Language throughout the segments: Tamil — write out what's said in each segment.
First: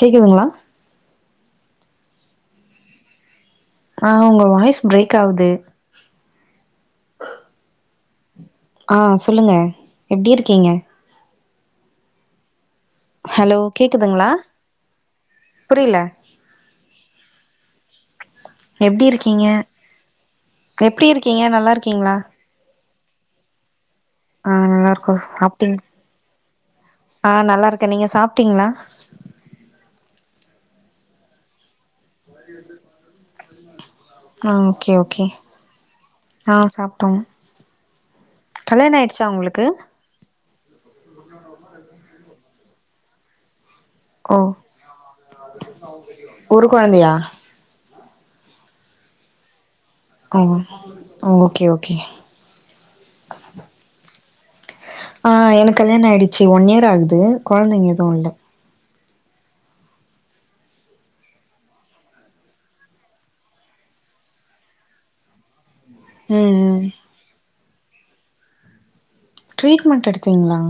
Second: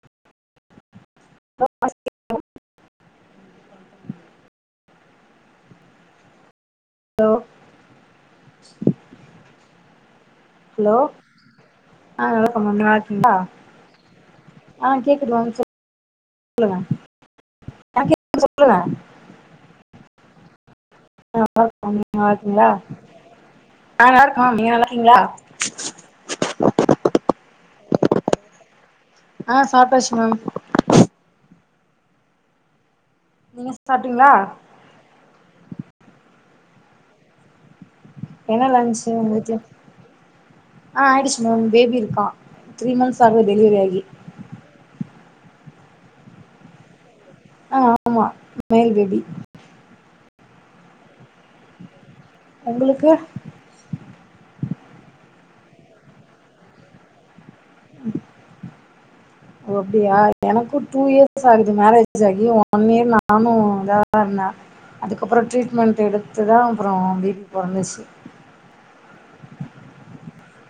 கேக்குதுங்களா [inaudible] ஆ உங்க வாய்ஸ் பிரேக் ஆகுது ஹலோ ஆ சொல்லுங்க எப்டி இருக்கீங்க ஹலோ ஆ வணக்கம்மா நல்லாருக் [inaudible] கிளா ஹலோ கேக்குதுங்களா ஆ கேக்குது [inaudible] புரியல சொல்லுங்க ஆ கேக்குது சொல்லுங்க கீங்க எப்டி இருக்கீங்க நல்லாருக்கீங்ளா என்ன ஆ நல்லாருக்கோ சாப்டிங் ஆ நல்லாருக்கே நீங்க சாப்ட்டீங்களா ஆ சாப்டாச்சு மேம் நீ வந்து இனிமே சா ஆ ஓகே ஓகே ஆ சாப்ட்டோ என்ன கல்யாண லன்ச்சு ஆயிடுச்சா உங்க வீட்ல ஒங்குளுக்கு ஆ ஆயிடுச்சு மேம் பேபி இருக்கா த்ரீ மன்ந்த்ஸ் ஆகுது டெலிவரி ஆயி ஓ ஒரு கொழந்தையா அ ஆமா மெய்ல் பேபி ஓ அ ஓகே ஓகே ஒங்குளுக்கு ஆ எனக்கு கல்யாண ஆயிடுச்சு ஒன் இயர் ஆகுது கொழந்தைங்க எதுவு இல்ல ஓ அப்டியா எனக்கு டூ இயர்ஸ் ஆகுது மேரேஜ் ஆகி ஒன் இயர் நானு இதா தா இருந்தே அதுக்கப் ரோ ட்ரீட்மெண்ட் எடுத்து ம் தா ம் அப்ரோ பேபி பொறந்துச்சு ட்ரீட்மெண்ட் எடுத்தீங்ளா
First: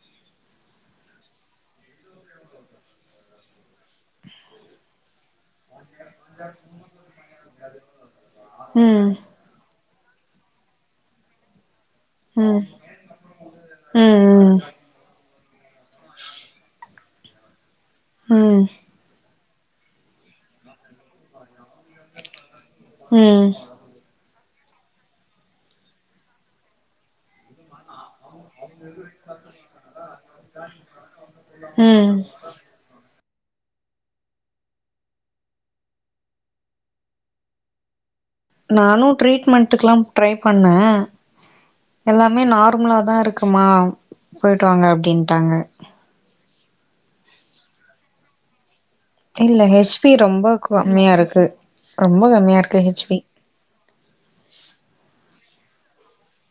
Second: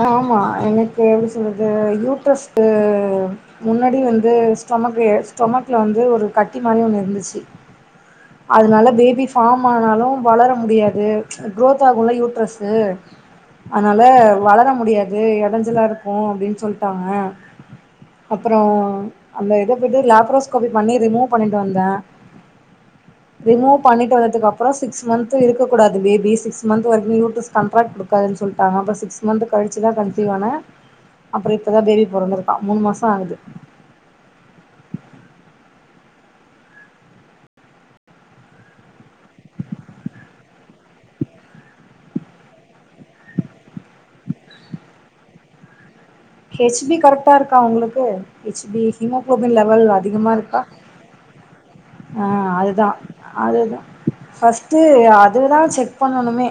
ஆ ஆமா எனக்கு எப்டி சொல்றது யூட்ரஷ்கு முன்னாடி வந்து ஸ்டொமக் ஸ்டொமக்ல வந்து ஒரு கட்டி மாரி ஒண்ணு இருந்துச்சு அதனால ம் பேபி ஃபார்ம் ஆனாலு வளர முடியாது குரோத் ஆகுல்ல ம் யூட்ரஸ்சு அதனால ம் வளர முடியாது அது எடஞ்சலா இருக்கு அப்டின் சொல்லிட்டாங்க அப்பறோ ம் அந்த இத போய்ட்டு லாப்ரோஸ்கோபி பண்ணி ரிமூவ் பண்ணிட்டு வந்தே ம் ரிமூவ் பண்ணிட்டு வந்ததுக்கு அப்றோ சிக்ஸ் மன்ந்த் இருக்ககூடாது பேபி சிக்ஸ் மன்ந்த் வரைக்கு யூட்ரஸ் கண்ட்ராக்ட் குடுக்காதுனு சொல்லி டாங்க அப்ரோ சிக்ஸ் மன்ந்த் கழிச்சு தா கன்சிவ் ஆனே அப்பரோ இப்பதா பேபி ம் பொற ந்துருக்கா மூணு மாசோ ஆகுது நானு ட்ரீட்மெண்ட்டுக்குலாம் ட்ரை பண்ணே எல்லாமே நார்மலா தா இருக்குமா போய்ட்டு வாங்க அப்டின்ட்டாங்க ஹெச் பி கரெக்ட்டா இருக்கா ஒங்களுக்கு ஹெச் பி ஹீமோகுளோபின் லெவல் அதிகமாக இருக்கா கம்மியாருக்கு ஆ அதுதா அதுதா ஃபஸ்ட்டு அதுதா செக் பண்ணணுமே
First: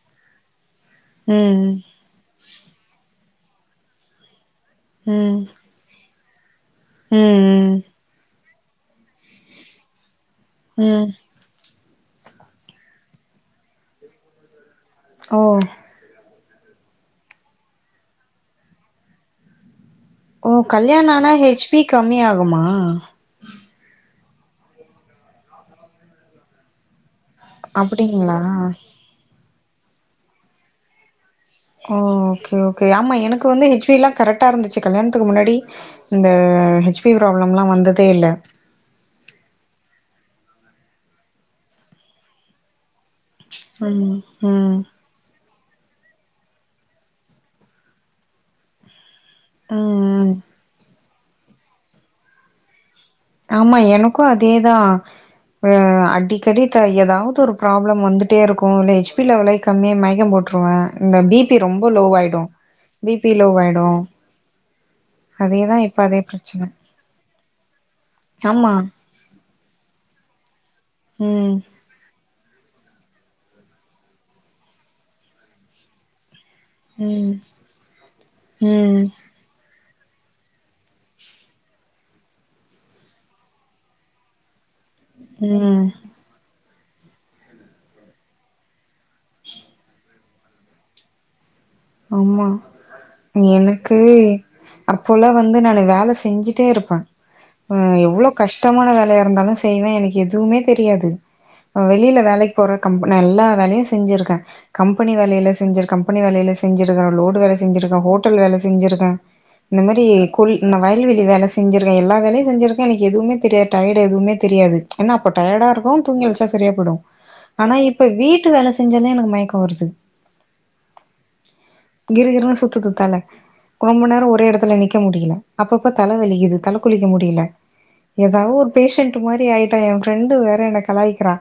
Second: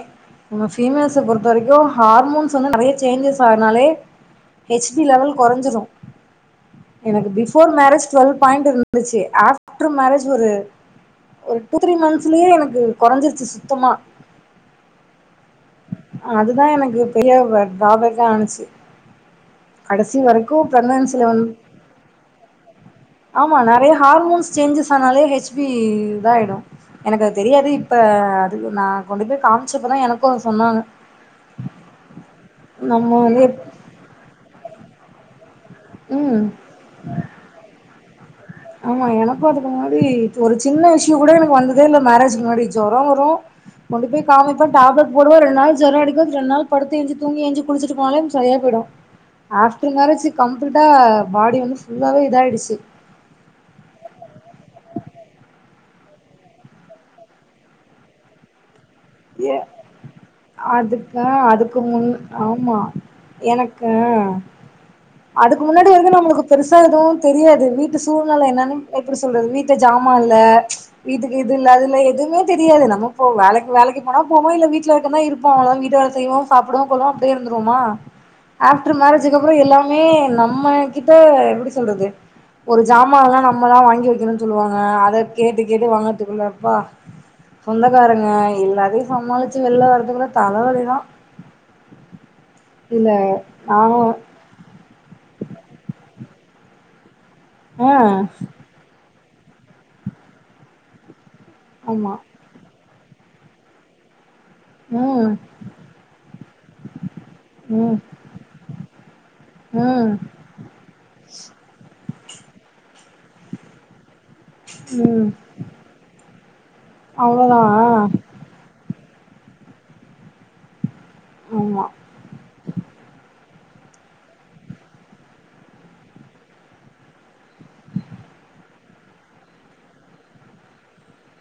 நம்ம ஃபீமேல்ஸ பொறுத்த ம் வரைக்கு ஹார்மோன்ஸ் வந்து நெறைய சேஞ்சஸ் ஆகுரனாலே ஹெச்பி ம் லெவல் கொறஞ்சிரு எனக்கு பிஃபோர் ம் ம் மேரேஜ் டு்வெல் பாயிண்ட் இருந்துச்சு ஆஃப்டர் மேரேஜ் ஒரு ம் ஒரு டூ த்ரீ மன்ந்த்ஸ்லயே எனக்கு கொறஞ்சிருச்சு சுத்தமா ஓ அதுதா எனக்கு பெரிய ட்ராபேக்கா ஆனுச்சு கடசி வ ஓ கல்யாண ஆனா ஹெச்பி கம்மி ஆகுமா ஆமா நெறைய ஹார்மோன்ஸ் சேஞ்சஸ் ஆனாலே ஹெச்பி இதாயிடு எனக்கு தெரியாது இப்ப அப்டிங்களா அது நா கொண்டு போய் காமிச்சப்பதா எனக்கு சொன்னாங்க ஓ ஓகே ஓகே ஆமா எனக்கு வந்து ஹெச்பிலா கரெக்டா இருந்துச்சு கல்யாணத்துக்கு முன்னாடி இந்த ம் ஹெச்பி ப்ராப்ளம்லா வந்ததே இல்ல ஆமா எனக்கு அதுக்கு முன்னாடி ஒரு சின்ன இஷ்யூ கூட எனக்கு வந்ததே இல்ல மேரேஜ்க்கு முன்னாடி ஜொரோ வரு கொண்டு ம் போய் காமிப்பே ம் டேப்லெட் போடுவ ரெண்டு நாள் ஜொர அடிக்கு ரெண்டு நாள் பத்து எஞ்சு தூங்கி ஏஞ்சு குளிச்சிட்டு போனாலே செரியா போயிடு ஆஃப்டர் மேரேஜ் ம் கம்ப்ளீட்டா பாடி வந்து ஃபுல்லாவே இதாயிடுச்சு ஆமா எனக்கு அதேதா அ அடிக்கடி த ஏதாவது ஒரு ப்ராப்ளம் வந்துட்டே இருக்கு இல்ல ஹெச் பி லெவலே ஏ கம்மி மைக்கம் போட்டுருவே இந்த அதுக்கு பிபி ரொம்ப லோவாயிடு பி பி லோவாயிடு எனக்கா அதுக்கு அதேதா முன்னாடி இப்ப வந்து அதே நம்ளுக்கு பிரச்சன பெருசா எதுவு தெரியாது வீட்டு சூழ்நில ஆமா என்னன்னு எப்டி சொல்றது வீட்ட ஜாமா இல்ல இதுக்கு இது ம் இல்லாது இல்ல எதுமே தெரியாது நம போ வேலக் வேலக்கி போனா போவோ இல்ல வீட்ல இருக்கர்னா இருப்போ அவ்ள தா வீட்டு வேல செய்வோ சாப்டவோ கொல்லுவோ ம் அப்டியே இருந்துருவோமா ஆப்ஃடர் ம் மேரேஜ் அதுக்கப்றோ எல்லாமே நம்ம கிட்ட எப்டி சொல்றது ஒரு ஜாமா இல்ல நம்ப தா வாங்கி வைக்கணுன் சொல்லுவாங்க அத கேட்டு ம் கேட்டு வாங்கறதுக்குள்ள அப்பா சொந்தக்காரங்க எல்லா சமாளிச்சு வெள்ல வரதுக்குல்ல தலவலிதா ஆமா இதுல எனக்கு நானு அப்போல்லா வந்து நானு வேல செஞ்சுட்டே இருப்பே ஆ எவ்ளோ கஷ் டமான வேலயா இருந்தாலு செய்வே எனக்கு எதுமே தெரியாது ஆமா வெளில வேலைக் போற கம்ப் நா எல்லா வேலையு செஞ்சிருக்கே கம்பெனி ம் வேலையில செஞ்சு கம்பெனி வேலையில செஞ்சிருக்கே லோடு வேல ம் செஞ்சிருக்கே ஹோட்டல் வேல செஞ்சிருக்கே இந்த மாதிரி ம் கொல் நான் வயல்வெளி வேலை இந்த மாரி கொள் நா வயல்வெளி செஞ்சிருகே எல்லா வேலையு செஞ்சிருக்கே எனக்கு எதுமே தெரியாது டயர்டு எதுமே தெரியாது என்ன ம் அப்ப டயர்டா இருக்கு தூங்கி எழ்ச்சா செரியா போடு அவ்ளோதா ஆனா இப்ப வீட் டு வேல செஞ்சாலே எனக்கு மயக்க வருது ஆமா கிறுகிறுன் சுத்துது தல ரொம்ப நேரோ ஒரே இடத்துல நிக்க முடில அப்பப்ப தல வலிக்குது தல குளிக்க முடில ஏதா ஒரு பேஷண்டட் மாரி ஆய்ட்ட என் ஃப்ரெண்டு வேற என்ன கலாய்க்றா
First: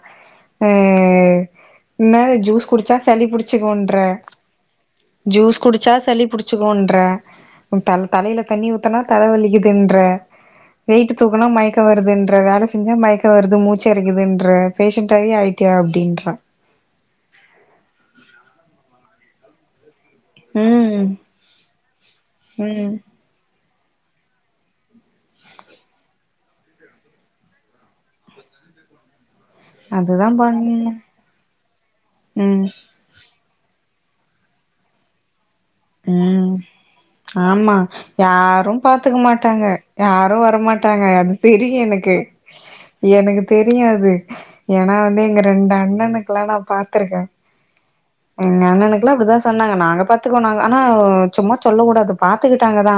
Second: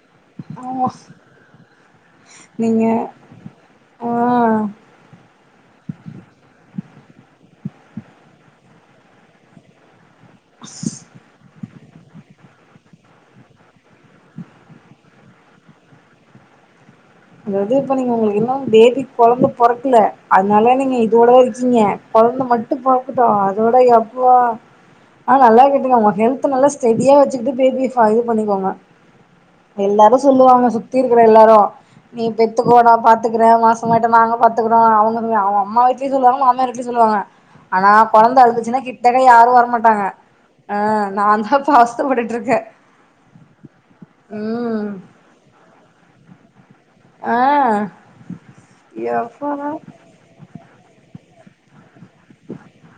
அ ஆமா என்னா ஜூஸ் நீங்க குடிச்சா சளி புடிச்சுகுன்ற ஆ ஜூஸ் குடிச்சா சளி புடிச்சுக்குன்ற த தலைல தண்ணி ஊத்தனா தல வலிக்குதுன்ற வெயிட்டு தூக்கனா மய க்க வருதுன்ற வேல செஞ்சா மயக்க வருது மூச்சு இறைக்குதுன்ற பேஷண்டாவே ஆயிட்டியா அப்டின்றா அதாவது இப்ப நீங்க உங்ளுக்கு இன்னு பேபி கொழந்த பொறக்கல அதனால நீங்க ம் இதோட இருக்கீங்க கொழந்த மட்டு ம் பொறக்கட்டு அதோட எப்பா ஆ நல்லா கேட்டுங்க உங்க ஹெல்த் நல்லா ஸ்டெடியா வச்சுட்டு பேபி ஃப இது பண்ணிக்கோங்க எல்லாரு அதுதா சொல்லுவாங்க பண்ணு சுத்தி இருக்குற எல்லாரு நீ ம் பெத்துக்கோ னா பாத்துக்கறே நாஸ் ங்கட்டு நாங்க பாத்துக்குறோ அவங்களுமே ஆவோ அம்மா வீட்டுலயு சொல்லுவாங்க ம் மாமியார் வீட்டுலயு சொல்வாங்க ஆமா ஆனா கொழந்த யாரு அழுதுச்சுனா பாத்துக்க கிட்டக்க யாரு மாட்டாங்க வரமாட் டாங்க யாரு ஆ வரமாட்டாங்க அது நாதா தெரியு எனக்கு இப்பஅவஸ்த்தப்பட்டுட்ருக்கே எனக்கு தெரியாது ஏன்னா வந்து எங்க ரெண்டு அண்ணனு கலா நா பாத்திருக்கே ஆ எங்க அண்ணனுக்குலா அப்டிதா எப்படா சொன்னாங்க நாங்க பாத்துக்கோ நாங் ஆனா சும்மா சொல்ல கூடாது பாத்துக்கிட்டாங்க தா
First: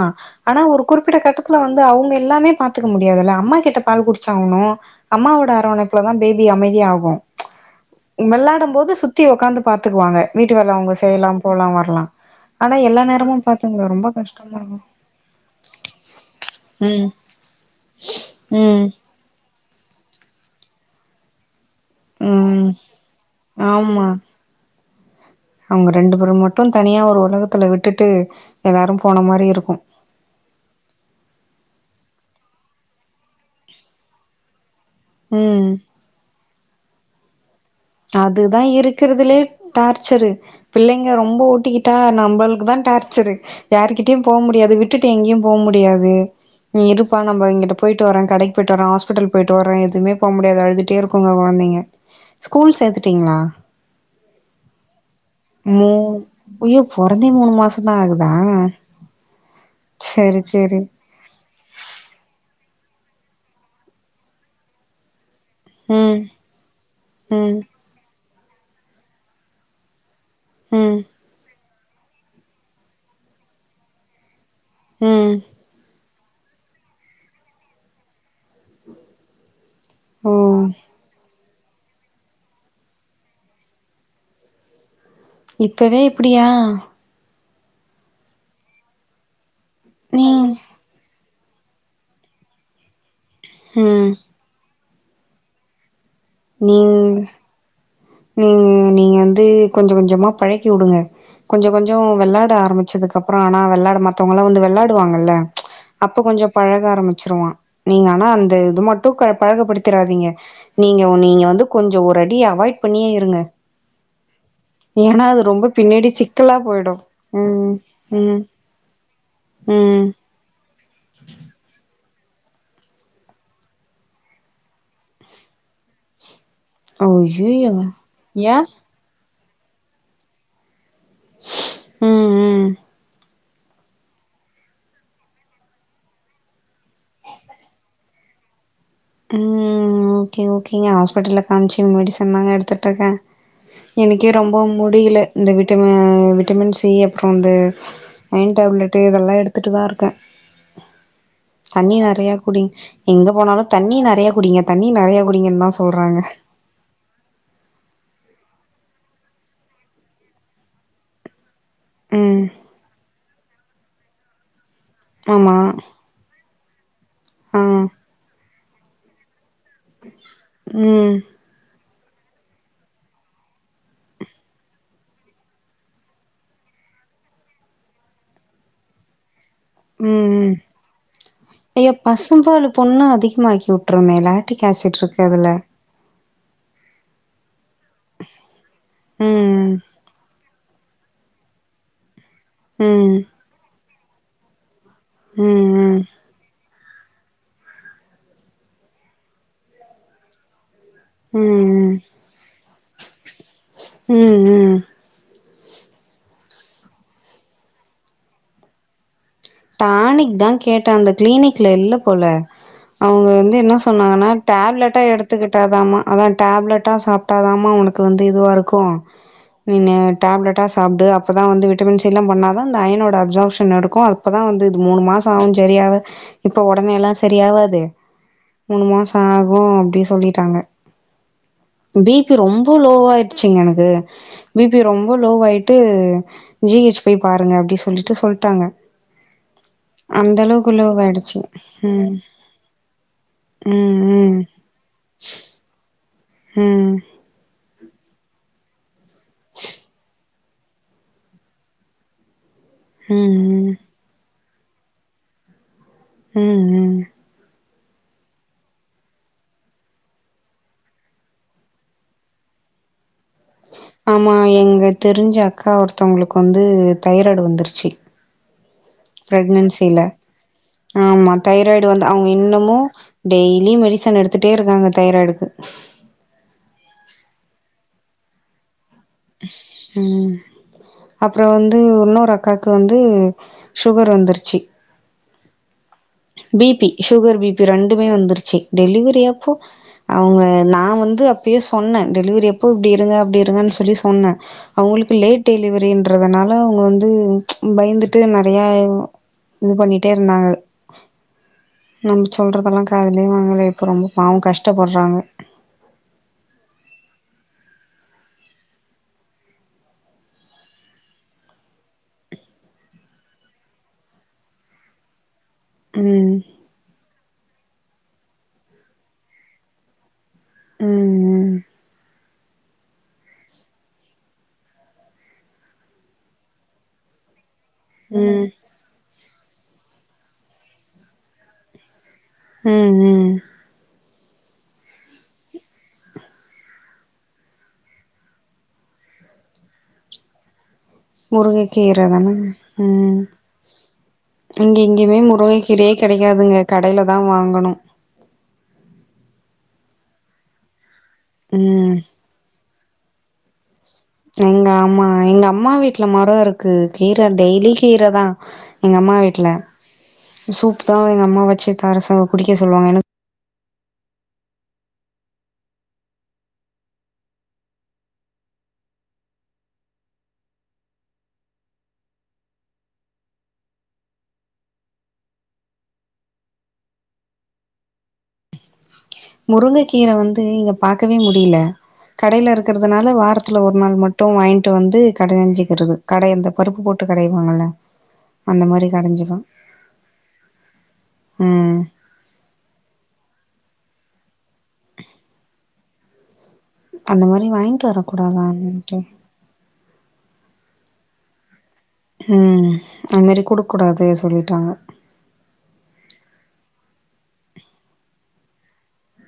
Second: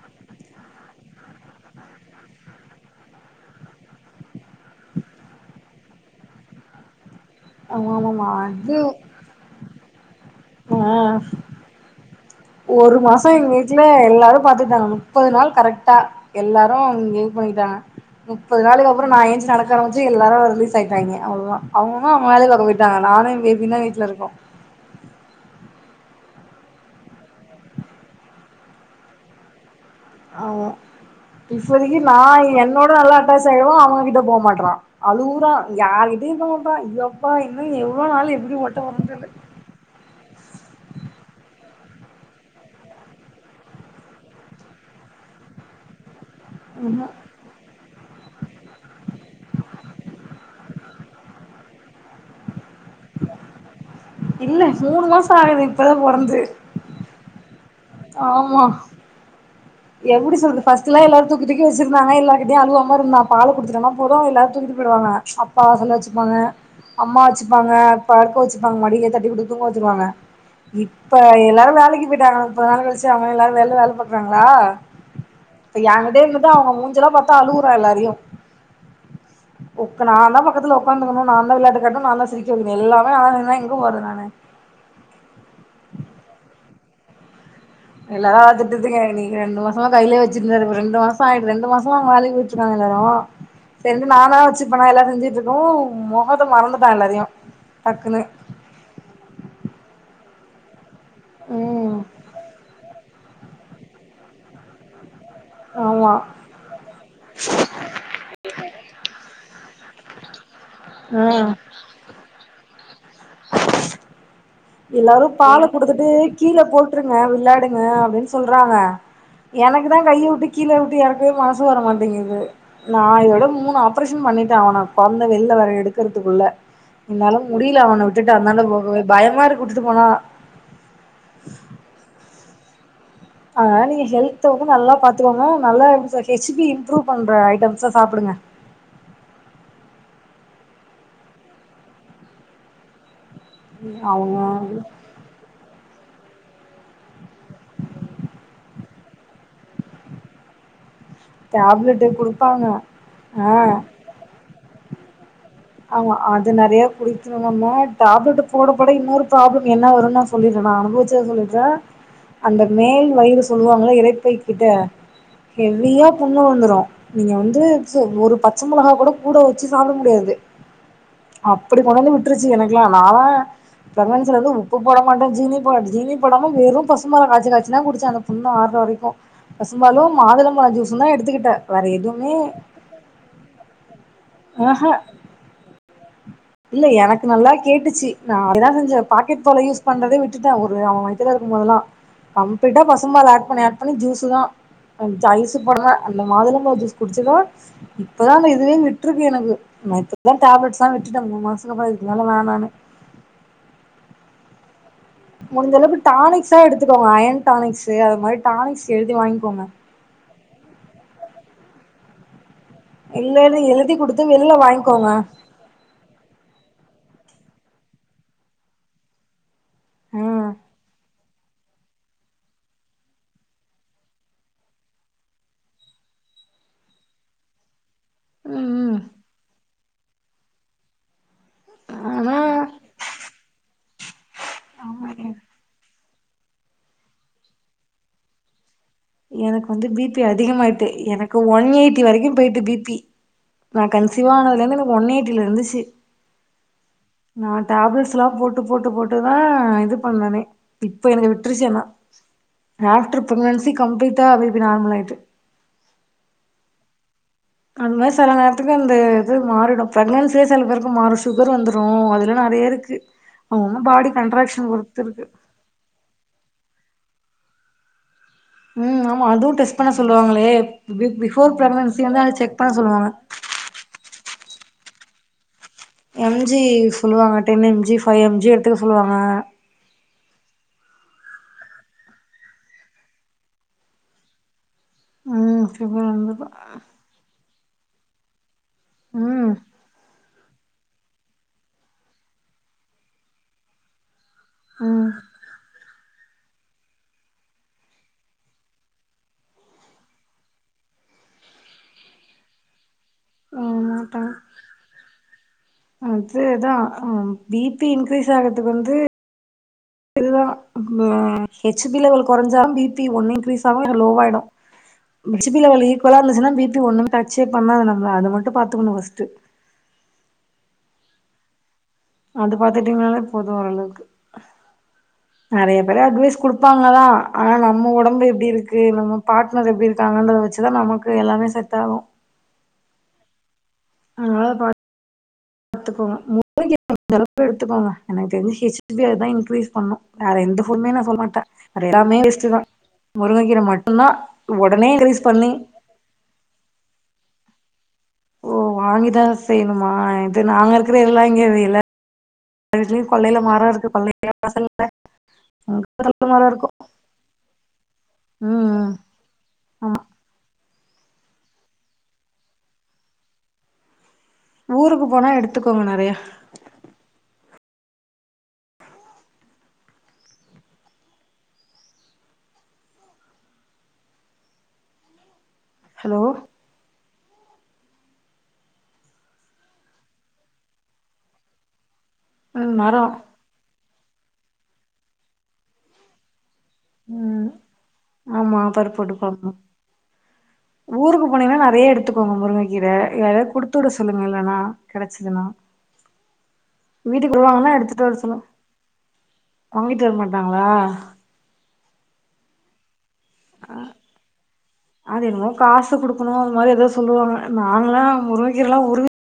ஆனா ஒரு குறிப்பிட்ட கட்டத்துல வந்து அவங்க எல்லாமே பாத்துக்க முடியாதுல்ல அம்மா கிட்ட பால் குடிச்சாகனு அம்மாவோட அரவணைப்புலதா பேபி அமைதியாகு ஆமாமாமா மிளாடும் அது போது சுத்தி உக்காந்து பாத்துக்குவாங்க வீட்டு வேல அவங்க ஆ செய்லா போலா வரலா ஆனா ஒரு எல்லா மாசோ நேரமு எங்க வீட்டுல பாத்துங்களே ரொம்ப எல்லாரு கஷ்டமா இருக்கு பாத்துட்டாங்க முப்பது நாள் கரெக்டா எல்லாரு ம் இங்க இது பண்ணிட்டாங்க முப்பது ம் நாளைளுக்கு அப்புறோ நா ஏன்ச்சி நடக்க காரம்சி எல்லாரு ரிலீஸ் ஆயிட்டாங்க அவ்லதா அவங்க அவ்ங்க அவ்ங்க வேலைய பாக்க ம் போயிட்டாங்க நானு எ பேபியுந்தா ஆமா வீட்ல இருக்கோ அவங்க ரெண்டு பேரு மட்டு தனியா ஒரு உலகத்துல விட்டுட்டு எல்லாரு போன மாரி இருக்கு ஆ இப்போதைக்கு நா என்னோட நல்லா அட்டாச் ஆய்டுறா அவங்க கிட்ட போக மாட்றா அழுவுரா ம் யாரு்கிட்டயு இர்க்க மாட்டா அய்யோப்பா இன்னு எவ்வளோ நாளு இப்டி அதுதா ஓட்ட போரனு தெர்ல இருக்கறதுலயே டார்ச்சரு பிள்ளைங்க ரொம்ப ஒட்டிக்கிட்டா நம்மளுக்கு தா டார்ச்சரு யாருகிட்டயு போ முடியாது விட்டுட்டு எங்கேயு போ முடியாது நீ ம்ஹூம் இருப்பான் நம்மஇங்கிட்டு போய்டு வர கடைக் போயிட்டு வரோ ஹாஸ்பிட்டல் போயிட்டு வரோ எதுமே போ முடியாது அழுதுட்டே இருக்குங்க கொழந்தைங்க ஸ்கூல் சேத்துட்டீங்களா இல்ல மூணு மாசோ ஆகுது மு இப்பதா பொறந்து அய்யோ பொறந்தே மூணு மாசந் தா ஆகுதா ஆமா எப்டி செரி சொல்றது செரி ஃபஸ்ட்ல்லா எல்லார்கு துக்கி வச்சிருந்தாங்க எல்லாருகிட்டையு அழுவாம இருந்தா பால குடுத்துட்டோனா போது எல்லாரு தூக்கிட்டு போய்டுவாங்க அப் பாசல்ல ம் வச்சுப்பாங்க அம்மா ம் வச்சுப்பாங்கப் படுக்க வச்சுப்பாங்க மடிலே தட்டி குடுத்து தூங்க வச்சுருவாங்க ம் இப்ப எல்லாரு [unintelligible] கழிச்சி எல்லாரு வெள்ல வேல பாக்குறாங்களா உ ஏ கிட்டயே இருந்துட்டு அவங்க மூஞ்செலா பாத்தா அழுவுறா எல்லாரையு உக்கன ஓ நாந்தா பக்கத்தல உக்காந்தக்கனு நாந்தா விளாட் காட்னு நாந்தா சிரிக்க வக்கனு எல்லாமே நாந்தா [unintelligible] எங்கே போரது நானு இப்பவே இப்படியா எல்லா திட்டுதுங்க நீ எ க ரெண்டு மாசமா கையிலே நீ வச்சுருந்தாரு இவரு ரெண்டு மாச் [unintelligible] ரெண்டு மாசமா [unintelligible] சரி ம் நானா வச்சு ப்பனா எல்லா செஞ்சுட்ருக்கவு மொகத்த மறந்துட்டா எல்லாரையு டக்குன்னு நீ நீங்க வந்து கொஞ்ச கொஞ்சமா பழக்கி விடுங்க கொஞ்ச கொஞ்சோ ம் வெளாட ஆரம்பிச்சதுக்கு கப்பறோ ஆனா விளையாட மத்தவங்கள்ளா வந்து விளையாடுவாங்கல்ல ஆமா அப்ப கொஞ்சோ பழக ஆரம்பிச்சிருவா நீங்க ஆனா அந்த இது மட்டு பழகப்படுத்திராதீங்க நீங்க ஆ நீங்க வந்து கொஞ்ச ஒரு அடி அவாய்ட் பண்ணியே இருங்க எல்லாரு ஏன்னா அது பால ரொம்ப குடுத்துட்டு பின்னாடி சிக்கலா கீழ போயிடு. போட்ருங்க ம் விளையாடுங்க அப்டின்னு ம் சொல்றாங்க எனக்கு தா ம். கைய விட்டு கீழ விட்டு எறக்குவே மனசு வரமாட்டேங்குது நா இதோட மூணு ஆப்ரேஷன் பண்ணிட்டே அவன குழந்த வெளில வேர எடுக்கிறதுக்குள்ள இருந்தாலு அய்யய்யோ! முடில அவன விட்டுட்டு ஏ? அந்தாண்ட போகவே பயமார்கு விட்டுட்டு போனா உ உ ஆ நீங்க ஹெல்த வந்து நல்லா பாத்துகோங்க நல்லா இந்த ஹெச் பி இம்ப்ரூவ் பண்ற ஐட்டம்ஸ சாப்பிடுங்க ஆ ஓகே ஓகேங்க ஹாஸ்பிட்டலில்ல காமிச்சி மெடிசன்லாங்க எடுத்துட்டுருக்கேன் எனக்கே அவங்க ரொம்ப முடியல இந்த விட்டம விட்டமின் சி அப்புறோ இந்த அயன் டேப்லெட்டு இதெல்லா எடுத்துட்டு தான் இருக்கே தண்ணி டேப்லெட்டு நெறையா குடுப்பாங்க குடிங் எங்க போனாலும் தண்ணி நெறையா குடிங்க தண்ணி நெறையா குடிங்கன்ன தான் ஆமா சொல்றாங்க. ஆ அது நெறையா குடிக்காம டேப்லெட் போட போட இன்னொரு ப்ரோப்லம் என்ன வரும்ன்ன நா சொல்லிடுறேன் நா அனுபவிச்சத சொல்லிடுறேன் ம். அந்த மேல் வயிறு சொல்லுவாங்களா இறைப்பை கிட்ட ஆமா. ஹேவியா புண்ணு வந்துரு நீங்க ஆ. வந்து ஒரு பச்ச மிளகா கூட கூட வச்சு சாப்ட முடியாது ம் அப்டி கொண்டாந்து விட்டுருச்சு எனக்கெல்லா நால்லா பிரமன்ஸ்ல வந்து உப்பு போட மாட்டே ஜீனி போட ஜீனி போடாம வெறும் பசும் பால காய்சி காய்சி தான் குடிச்ச அந்த புண்ணு அரூர வரைக்கும் பசும் பாலும் ம். மாதுளம்பழம் ஜூஸும் தான் எடுத்துக்கிட்டேன் வேற எதுவுமே புண்ணு அதிகமாகக்கி விட்ருங்க லாட்டிக் ஆஹ் ஆசிட் இருக்கு அதுல இல்ல எனக்கு நல்லா கேட்டுச்சு நா அததான் செஞ்ச பாக்கெட் பால ம். யூஸ் பண்றதே விட் டுட்டே அவரு அவ வயத்துல இருக்கும் போதல்லா கம்ப்ளீட்டா ம். பசும்பால் அட் பண்ணி அட் பண்ணி ஜூஸு தா கொஞ்சோ ம். ஐஸ் போடலா ம். அந்த மாதுள ஜூஸ் குடிச்சுதா இப்பதான் அந்த இதுவே விட்டுருக்கு எனக்கு நான் இப்பதான் டேப்லெட்ஸ் தா விட் டுட்ட மூணு மாசத்துக்கு அப்புறோ ம். இதுக்கு மேல வேணான்னு ம் ம் முடிஞ்ச அளவுக்கு டானிக்ஸா எடுத்துக்கோங்க அயன் டானிக்ஸ் அது மாதிரி டானிக்ஸ் எழுதி வாங்கிக்கோங்க டானிக்தா கேட்ட அந்த கிளினிக்ல இல்ல போல அவங்க வந்து இல்லன்னு என்ன எழுதி குடுத்து சொன்னாங்கன்னா வெளில டேப்லெட்டா வாங்கிக்கோங்க எடுத்துக்கிட் ட்டாதாம அதான் டேப்லெட்டா சாப்பிட்டாதாம உனக்கு வந்து இதுவா இருக்கும் நீன்னு ம் டேப்லெட்ட சாப்பிட்டு அப்போ தான் வந்து விட்டமின் சி எல்லா பண்ணாதா அந்த அயனோட அப்சார்ப்ஷன் நடக்கும் அப்பதா வந்து இது மூணு மாசம் ஆகும் செரியாவ இப்ப உடனே எல்லா செரியாவாது மூணு ம் மாசம் ஆகும் அப்டி சொல்லிட்டாங்க பி பி ஆனா ரொம்ப லோவயிடுச்சிங்க எனக்கு பி பி ரொம்ப ஆமாங்க லோ ஆயிட்டு ஜி ஹச் போய் பாருங்க அப்டி சொல்லிட்டு சொல்லிட்டாங்க எனக்கு வந்து பி பி அதிக ஆயிட்டு லோவ் எனக்கு ஆயிடுச்சு ஒன் எயிட்டி ம் வரைக்கும் போய்ட்டு பி பி நா ம் கன்சிவா ம் ஆனத்துல இருந்து எனக்கு ஒன் ஏட்டில இருந்துச்சு ம் நா டேப்லெட்ஸ் எல்லா போட்டு போட்டு போட்டுதா இது பண்ணனே இப்போ எனக்கு விட்டுருச்சுயென்னா ம் ஆஃப்டர் ம் பிராக்னன்சி கம்ப்ளீட்டா அ இப்ப நார்மல் ஆயிட்டு ம் ம் அது மாரி சில நேரத்துக்கு அந்த இது மாறிடும் ப்ரக்னன்சியே சில பேருக்கு மாறும் சுகர் வந்துரு அதுலா நெறைய இருக்கு து ஆமா எங்க தெரிஞ்ச அக்கா ஒருத்தவங்களுக்கு வந்து தைராய்டு வந்துருச்சு ம் ஆமா அதுவு டெஸ்ட் பண்ண பிறக்னான்சில சொல்லுவாங்களே பி ஆமா பிஃபோர் தைராய்டு பிரெக்னன்சி வந்து அவங்க அத செக் பண்ண இன்னமு சொல்லுவாங்க டெய் லி மெடிசன் எடுத்துகட்டே இருக்காங்க தைராய்டுக்கு எம் ஜி சொல்லுவாங்க ten M G five M G எடுத்துக்க சொல்லுவாங்க ம் அப்புறோ வந்து இன்னொரு அக்காவுக்கு வந்து சுகர் வந்துருச்சு ம் சுகர் வந்து பிபி சுகர் பி பி ரெண்டுமே வந்துருச்சு டெலிவரியாப்போ ம் அவங்க நா வந்து அப்பயே சொன்ன டெலிவரி அப்போ இப்டி இருங்க அப்டி இருங்கன் சொல்லி சொன்ன ம் அவுங்களுக்கு லேட் டெலிவரின்றதுனால அவங்க வந்து பயந்துட்டு நறைய இது பண்ணிட்டே இருந்தாங்க நம்ம சொல்லறதுல்லா‌ காதுலயே வாங்கல இப்ப ரொம்ப மாட்டாங்க பாவு கஷ்டப்படுறாங்க அதுதா அ பிபி இன்கிரீஸ் ஆகறதுக்கு வந்து இதுதா ஹெச் பி லெவல் கொறசாலு பி பி ஒண்ணு இன்க்ரீஸ் ஆவு இல்ல லோவாயிடு ஹெச் பி லெவல் ஈக்குவலா ம் இருந்துச்சுன்னா பி பி ஒண்ணு டச்சே பண்ணாது நம்மள அத மட்டு பாத்துக்கணு ஃபஸ்ட்டு ம் ம் அது பாத்துட்டீங்கனாலே போது ஓரளவுக்கு நறைய பேரு அட்வைஸ் குடுப்பாங்க தா‌ ஆனா நம் ம ஒடம்பு ம் எப்டி இருக்குது நம்ம பாட்னர் எப்டி இருக்காங்கன்றத வச்சு தா நமக்கு எல்லாமே செட் ஆகு ம் ம் அதனால பாத் பாத்துக்கோங்க முருககீர முடிஜ்ஜளவுக்கு எடுத்துக்கோங்க எனக்கு தெரிஞ்சு ஹெச் பிய அதா இன்க்ரீஸ் பண்ணு வேற எந்த ஃபுட்மே நா சொல்ல மாட்ட முருங்கக்கீர எல்லாமே தான வேஸ்ட்டுதா ம் முருங்கக்கீர மட்டுதா இங்க எங்கேயுமே முருங்க கீரையே கிடைக்காதுங்க கடையில தா வாங்கணு ஓ வாங்கிதா செய்யணுமா இது நாங்க இருக்கறது எல்லா இங்க வில ம் வீட்லயு கொள்ளைல மாரோ இருக்கு கொள்ளை எங்க அம்மா எங்க அம்மா வீட்ல மரோ தலைமரம் இருக்கு இருக்கும் கீர டெய்லி கீர தா ம் ம் எங்க அம்மா வீட்டுல ஆமா சூப் தா எங்க அம்மா வச்சு தார சொ குடிக்க சொல்லுவாங்க எனக் ஊருக்கு போனா எடுத்துக்கோங்க நறையா ஹலோ முருங்க கீர வந்து இங்க பாக்கவே முடில கடையில ம் இருக்கிறதுனால மரம் வார்த் துல ஒரு நாள் மட்டு வாங்கிட்டு வந்து கடைஞ்சுக்கிறது கடை அந்த பருப்பு போட்டு ம் கடையவாங்கல ஆமா அந்த மாரி பருப்பு கடைஞ்சிருவ எடுப்பாங்க ஊருக்கு போனீங்கன்னா நறைய எடுத்துக்கோங்க முருங்க கீர யாரையாவது குடுத்து விட சொல்லுங்க இல்லன்னா கடைச்சுதுன்னா அந்த வீட்டுக்கு மாரி வருவாங்கன்னா வாங்கிட்டு எடுத்துட்டு வர சொல்லுங் வரக்கூடாதான்ட்டு வாங்கிட்டு வரமாட்டாங்களா ம் அது மாரி குடுக் கூடாது சொல்லிட்டாங்க அது என்னமோ காசு குடுக்கணு அது மாரி எதோ சொல்லுவாங்க நாங்களல்லா முருங்கக்கீரலா உருவி